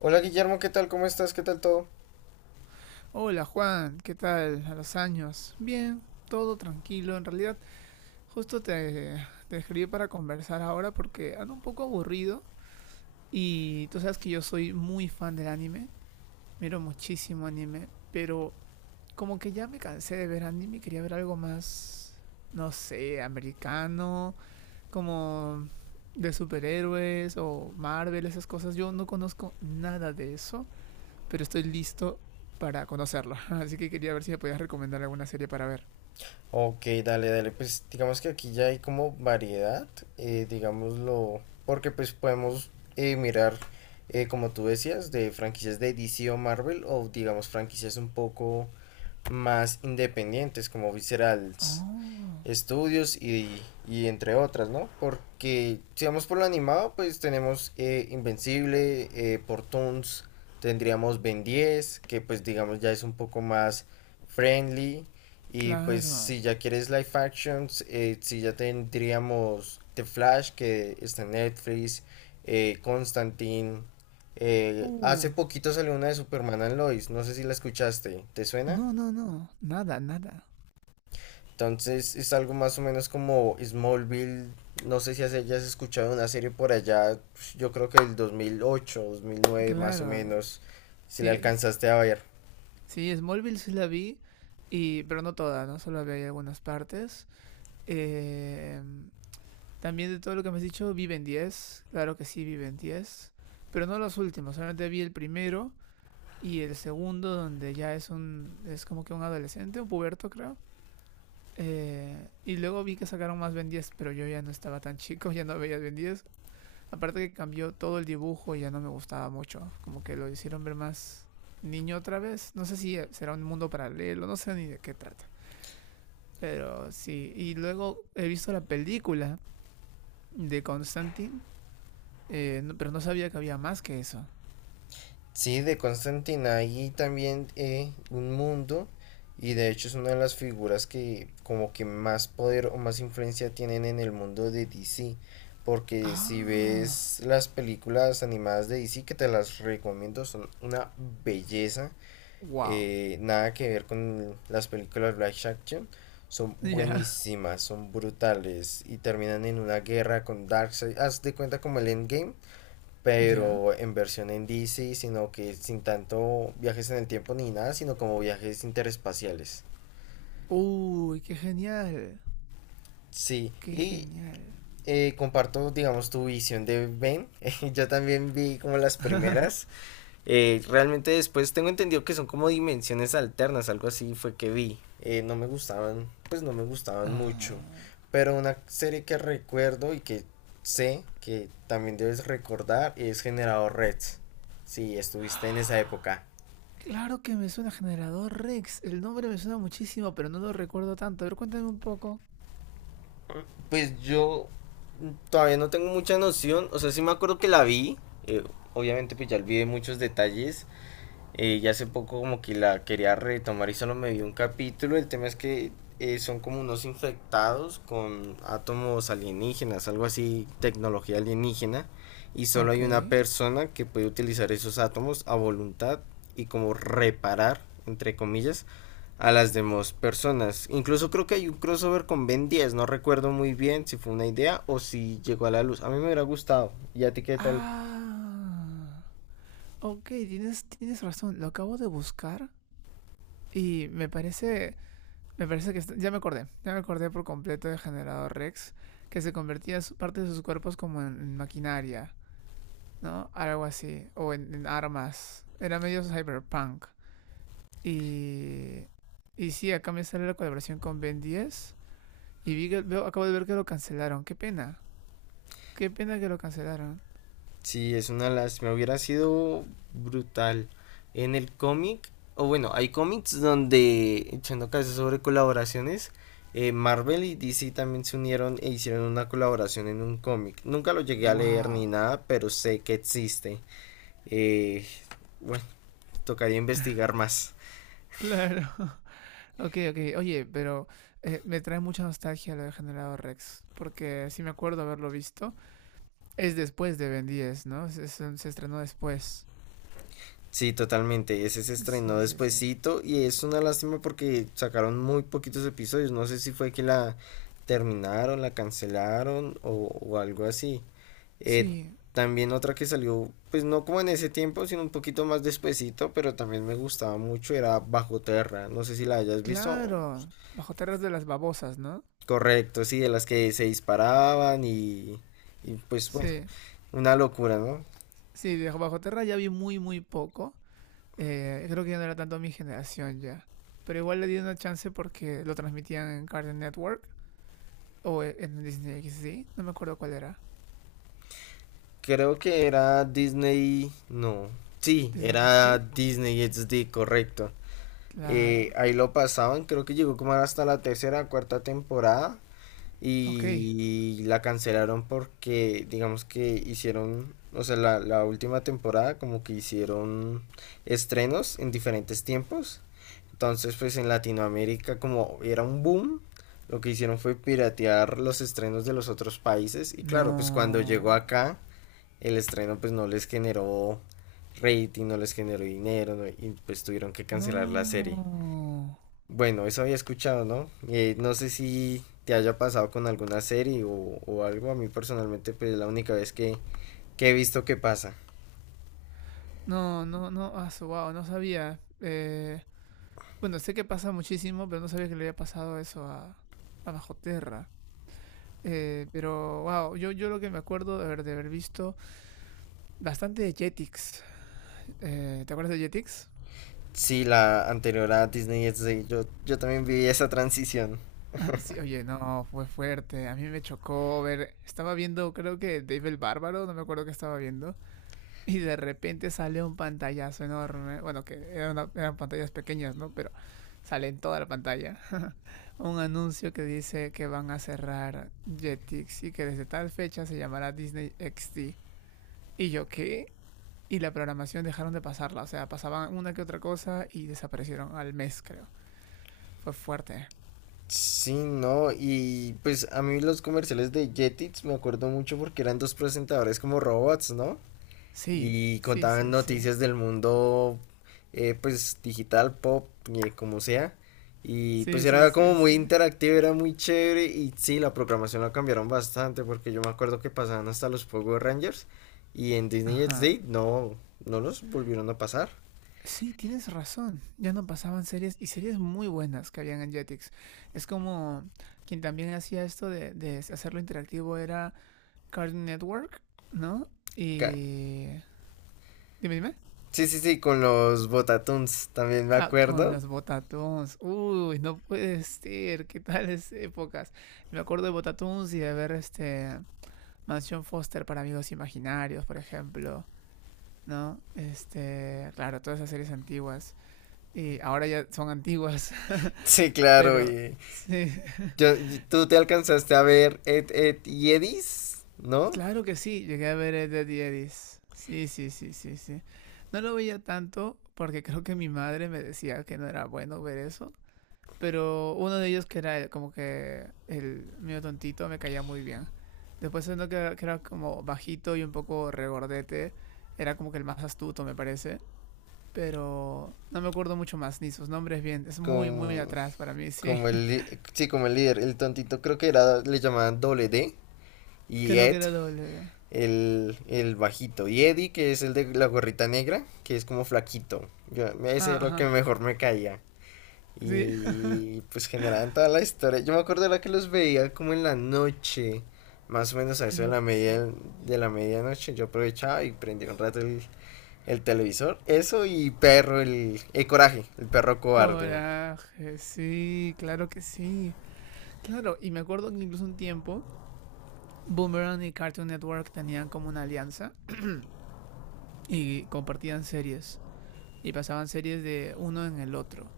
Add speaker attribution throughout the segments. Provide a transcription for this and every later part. Speaker 1: Hola Guillermo, ¿qué tal? ¿Cómo estás? ¿Qué tal todo?
Speaker 2: Hola Juan, ¿qué tal? A los años. Bien, todo tranquilo. En realidad, justo te, te escribí para conversar ahora porque ando un poco aburrido y tú sabes que yo soy muy fan del anime, miro muchísimo anime, pero como que ya me cansé de ver anime, quería ver algo más, no sé, americano, como de superhéroes o Marvel, esas cosas. Yo no conozco nada de eso pero estoy listo para conocerlo. Así que quería ver si me podías recomendar alguna serie para ver.
Speaker 1: Ok, dale, dale. Pues digamos que aquí ya hay como variedad, digámoslo, porque pues podemos mirar, como tú decías, de franquicias de DC o Marvel o digamos franquicias un poco más independientes como Viscerals
Speaker 2: Oh,
Speaker 1: estudios y entre otras, ¿no? Porque si vamos por lo animado, pues tenemos Invencible, por Toons, tendríamos Ben 10 que pues digamos ya es un poco más friendly. Y pues
Speaker 2: claro.
Speaker 1: si ya quieres live actions, si ya tendríamos The Flash, que está en Netflix, Constantine. eh,
Speaker 2: Uh,
Speaker 1: hace poquito salió una de Superman and Lois, no sé si la escuchaste, ¿te suena?
Speaker 2: no, no, no. Nada, nada.
Speaker 1: Entonces es algo más o menos como Smallville. No sé si hayas escuchado una serie por allá, pues, yo creo que el 2008, 2009 más o
Speaker 2: Claro,
Speaker 1: menos, si la
Speaker 2: sí.
Speaker 1: alcanzaste a ver.
Speaker 2: Sí, Smallville sí la vi, y, pero no toda, ¿no? Solo vi algunas partes. Eh, También de todo lo que me has dicho, Viven 10, claro que sí, Viven 10, pero no los últimos, solamente vi el primero y el segundo, donde ya es un. Es como que un adolescente, un puberto, creo. Y luego vi que sacaron más Ben 10, pero yo ya no estaba tan chico, ya no veía Ben 10. Aparte que cambió todo el dibujo y ya no me gustaba mucho. Como que lo hicieron ver más niño otra vez. No sé si será un mundo paralelo, no sé ni de qué trata. Pero sí, y luego he visto la película de Constantine, pero no sabía que había más que eso.
Speaker 1: Sí, de Constantine ahí también un mundo, y de hecho es una de las figuras que como que más poder o más influencia tienen en el mundo de DC. Porque si
Speaker 2: Ah,
Speaker 1: ves las películas animadas de DC, que te las recomiendo, son una belleza,
Speaker 2: wow.
Speaker 1: nada que ver con las películas live action, son
Speaker 2: Ya,
Speaker 1: buenísimas, son brutales y terminan en una guerra con Darkseid. Haz de cuenta como el Endgame,
Speaker 2: ya.
Speaker 1: pero en versión en DC, sino que sin tanto viajes en el tiempo ni nada, sino como viajes interespaciales.
Speaker 2: Uy, qué genial.
Speaker 1: Sí,
Speaker 2: Qué
Speaker 1: y
Speaker 2: genial.
Speaker 1: comparto, digamos, tu visión de Ben. Yo también vi como las primeras. Realmente después tengo entendido que son como dimensiones alternas, algo así fue que vi. No me gustaban, pues no me gustaban mucho.
Speaker 2: Ah.
Speaker 1: Pero una serie que recuerdo y que sé que también debes recordar es Generador Red. Si estuviste en esa época.
Speaker 2: Claro que me suena Generador Rex. El nombre me suena muchísimo, pero no lo recuerdo tanto. A ver, cuéntame un poco.
Speaker 1: Pues yo todavía no tengo mucha noción. O sea, sí me acuerdo que la vi. eh, obviamente pues ya olvidé muchos detalles. Y hace poco como que la quería retomar y solo me vi un capítulo. El tema es que son como unos infectados con átomos alienígenas, algo así, tecnología alienígena. Y solo
Speaker 2: Ok.
Speaker 1: hay una persona que puede utilizar esos átomos a voluntad y como reparar, entre comillas, a las demás personas. Incluso creo que hay un crossover con Ben 10, no recuerdo muy bien si fue una idea o si llegó a la luz. A mí me hubiera gustado. ¿Y a ti qué tal?
Speaker 2: Ah. Ok, tienes razón. Lo acabo de buscar y me parece. Me parece que ya me acordé. Ya me acordé por completo de Generador Rex, que se convertía parte de sus cuerpos como en maquinaria, ¿no? Algo así. O en armas. Era medio cyberpunk. Y. Y sí, acá me sale la colaboración con Ben 10. Y vi que, veo, acabo de ver que lo cancelaron. Qué pena. Qué pena que lo cancelaron.
Speaker 1: Sí, es una lástima, hubiera sido brutal. En el cómic, o bueno, hay cómics donde, echando caso sobre colaboraciones, Marvel y DC también se unieron e hicieron una colaboración en un cómic. Nunca lo llegué a leer ni
Speaker 2: Wow.
Speaker 1: nada, pero sé que existe. Eh, bueno, tocaría investigar más.
Speaker 2: Claro. Ok, ok. Oye, pero me trae mucha nostalgia lo de Generador Rex. Porque sí me acuerdo haberlo visto. Es después de Ben 10, ¿no? Se estrenó después.
Speaker 1: Sí, totalmente. Ese se estrenó
Speaker 2: Sí, sí, sí.
Speaker 1: despuesito y es una lástima porque sacaron muy poquitos episodios. No sé si fue que la terminaron, la cancelaron o algo así. Eh,
Speaker 2: Sí,
Speaker 1: también otra que salió, pues no como en ese tiempo, sino un poquito más despuesito, pero también me gustaba mucho, era Bajo Terra. No sé si la hayas visto.
Speaker 2: claro. Bajo Tierras de las Babosas, ¿no?
Speaker 1: Correcto, sí, de las que se disparaban y pues bueno,
Speaker 2: Sí.
Speaker 1: una locura, ¿no?
Speaker 2: Sí, de Bajo Tierra ya vi muy, muy poco. Creo que ya no era tanto mi generación ya. Pero igual le di una chance porque lo transmitían en Cartoon Network o en Disney XD. No me acuerdo cuál era.
Speaker 1: Creo que era Disney, no. Sí,
Speaker 2: ¿Disney
Speaker 1: era
Speaker 2: XD?
Speaker 1: Disney XD, correcto.
Speaker 2: Claro.
Speaker 1: Ahí lo pasaban, creo que llegó como hasta la tercera, cuarta temporada
Speaker 2: Ok.
Speaker 1: y la cancelaron porque digamos que hicieron, o sea, la última temporada como que hicieron estrenos en diferentes tiempos. Entonces, pues en Latinoamérica como era un boom, lo que hicieron fue piratear los estrenos de los otros países y claro, pues cuando llegó
Speaker 2: No.
Speaker 1: acá el estreno pues no les generó rating, no les generó dinero, ¿no? Y pues tuvieron que cancelar la serie.
Speaker 2: No.
Speaker 1: Bueno, eso había escuchado, ¿no? No sé si te haya pasado con alguna serie o algo. A mí personalmente pues es la única vez que he visto que pasa.
Speaker 2: No, no, no. Ah, wow, no sabía. Bueno, sé que pasa muchísimo, pero no sabía que le había pasado eso a Bajo Tierra. Pero, wow, yo lo que me acuerdo de haber visto bastante de Jetix. ¿Te acuerdas de Jetix?
Speaker 1: Sí, la anterior a Disney XD, yo también viví esa transición.
Speaker 2: Sí, oye, no, fue fuerte. A mí me chocó ver. Estaba viendo, creo que Dave el Bárbaro, no me acuerdo qué estaba viendo. Y de repente sale un pantallazo enorme. Bueno, que eran pantallas pequeñas, ¿no? Pero sale en toda la pantalla. Un anuncio que dice que van a cerrar Jetix y que desde tal fecha se llamará Disney XD. ¿Y yo qué? Y la programación dejaron de pasarla. O sea, pasaban una que otra cosa y desaparecieron al mes, creo. Fue fuerte.
Speaker 1: Sí, no, y pues a mí los comerciales de Jetix me acuerdo mucho porque eran dos presentadores como robots, ¿no?
Speaker 2: Sí,
Speaker 1: Y
Speaker 2: sí,
Speaker 1: contaban
Speaker 2: sí, sí.
Speaker 1: noticias del mundo pues digital, pop, como sea. Y pues
Speaker 2: Sí, sí,
Speaker 1: era como
Speaker 2: sí,
Speaker 1: muy
Speaker 2: sí.
Speaker 1: interactivo, era muy chévere y sí, la programación la cambiaron bastante porque yo me acuerdo que pasaban hasta los Power Rangers y en Disney
Speaker 2: Ajá.
Speaker 1: XD no, no los volvieron a pasar.
Speaker 2: Sí, tienes razón. Ya no pasaban series y series muy buenas que habían en Jetix. Es como quien también hacía esto de hacerlo interactivo era Cartoon Network, ¿no?
Speaker 1: Ca-
Speaker 2: Y... Dime, dime.
Speaker 1: Sí, sí, sí, con los Botatoons también me
Speaker 2: Ah, con
Speaker 1: acuerdo.
Speaker 2: los Botatons. Uy, no puede ser. ¿Qué tales épocas? Y me acuerdo de Botatons y de ver este... Mansión Foster para amigos imaginarios, por ejemplo, ¿no? Este, claro, todas esas series antiguas. Y ahora ya son antiguas.
Speaker 1: Sí, claro,
Speaker 2: Pero
Speaker 1: y
Speaker 2: sí,
Speaker 1: tú te alcanzaste a ver Ed, Ed y Edis, ¿no?
Speaker 2: claro que sí, llegué a ver Ed, Ed y Eddy's. Sí, sí, sí, sí, sí. No lo veía tanto porque creo que mi madre me decía que no era bueno ver eso. Pero uno de ellos que era como que el mío tontito me caía muy bien. Después uno que era como bajito y un poco regordete. Era como que el más astuto, me parece. Pero no me acuerdo mucho más ni sus nombres bien. Es muy, muy
Speaker 1: Con...
Speaker 2: atrás para mí, sí.
Speaker 1: Como sí, como el líder, el tontito creo que era, le llamaban doble D, y
Speaker 2: Creo
Speaker 1: Ed,
Speaker 2: que era doble.
Speaker 1: el bajito, y Eddie, que es el de la gorrita negra, que es como flaquito, yo, ese
Speaker 2: Ah,
Speaker 1: era lo que
Speaker 2: ajá.
Speaker 1: mejor me caía,
Speaker 2: Sí,
Speaker 1: y pues generaban toda la historia, yo me acuerdo era que los veía como en la noche, más o menos a eso
Speaker 2: creo que sí.
Speaker 1: de la medianoche, yo aprovechaba y prendía un rato el televisor, eso y el coraje, el perro cobarde.
Speaker 2: Coraje, sí, claro que sí. Claro, y me acuerdo que incluso un tiempo Boomerang y Cartoon Network tenían como una alianza y compartían series y pasaban series de uno en el otro.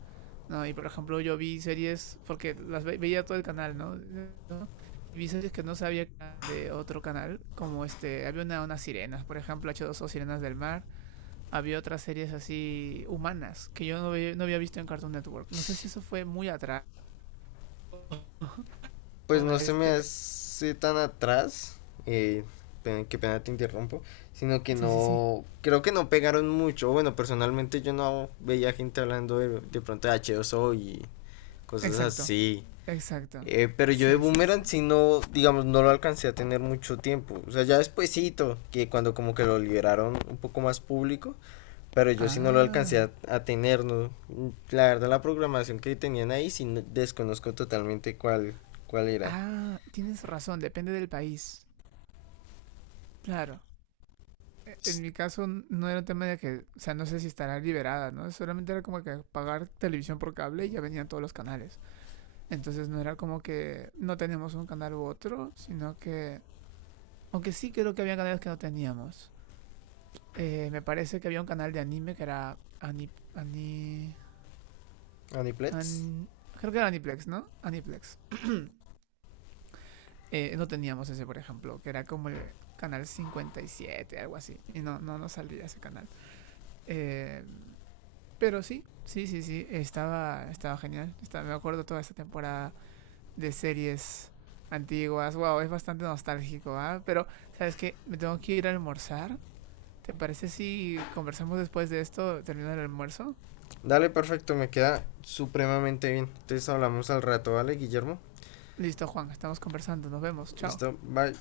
Speaker 2: ¿No? Y por ejemplo, yo vi series, porque las veía todo el canal, ¿no? ¿No? Y vi series que no sabía que eran de otro canal, como este, había unas sirenas, por ejemplo, h dos o Sirenas del Mar, había otras series así humanas que yo no, no había visto en Cartoon Network. No sé si eso fue muy atrás.
Speaker 1: Pues no se me
Speaker 2: Este...
Speaker 1: hace tan atrás, eh, qué pena te interrumpo, sino que
Speaker 2: Sí, sí, sí.
Speaker 1: no, creo que no pegaron mucho, bueno, personalmente yo no veía gente hablando de pronto de H2O y cosas
Speaker 2: Exacto.
Speaker 1: así,
Speaker 2: Exacto.
Speaker 1: pero yo de
Speaker 2: Sí, sí,
Speaker 1: Boomerang
Speaker 2: sí.
Speaker 1: sí no, digamos, no lo alcancé a tener mucho tiempo, o sea, ya despuesito, que cuando como que lo liberaron un poco más público, pero yo sí no lo alcancé
Speaker 2: Ah.
Speaker 1: a tener, ¿no? La verdad la programación que tenían ahí desconozco totalmente cuál era.
Speaker 2: Ah, tienes razón, depende del país. Claro. En mi caso no era un tema de que, o sea, no sé si estará liberada, ¿no? Solamente era como que pagar televisión por cable y ya venían todos los canales. Entonces no era como que no teníamos un canal u otro, sino que... Aunque sí creo que había canales que no teníamos. Me parece que había un canal de anime que era
Speaker 1: Adiplets.
Speaker 2: Creo que era Aniplex, ¿no? Aniplex. No teníamos ese, por ejemplo, que era como el canal 57, algo así. Y no, no, no salía ese canal. Eh, pero sí, sí, sí, sí, estaba, estaba genial. Me acuerdo toda esta temporada de series antiguas. Wow, es bastante nostálgico, ¿ah? ¿Eh? Pero, ¿sabes qué? Me tengo que ir a almorzar. ¿Te parece si conversamos después de esto, terminando el almuerzo?
Speaker 1: Dale, perfecto, me queda supremamente bien. Entonces hablamos al rato, ¿vale, Guillermo?
Speaker 2: Listo, Juan, estamos conversando. Nos vemos. Chao.
Speaker 1: Listo, bye.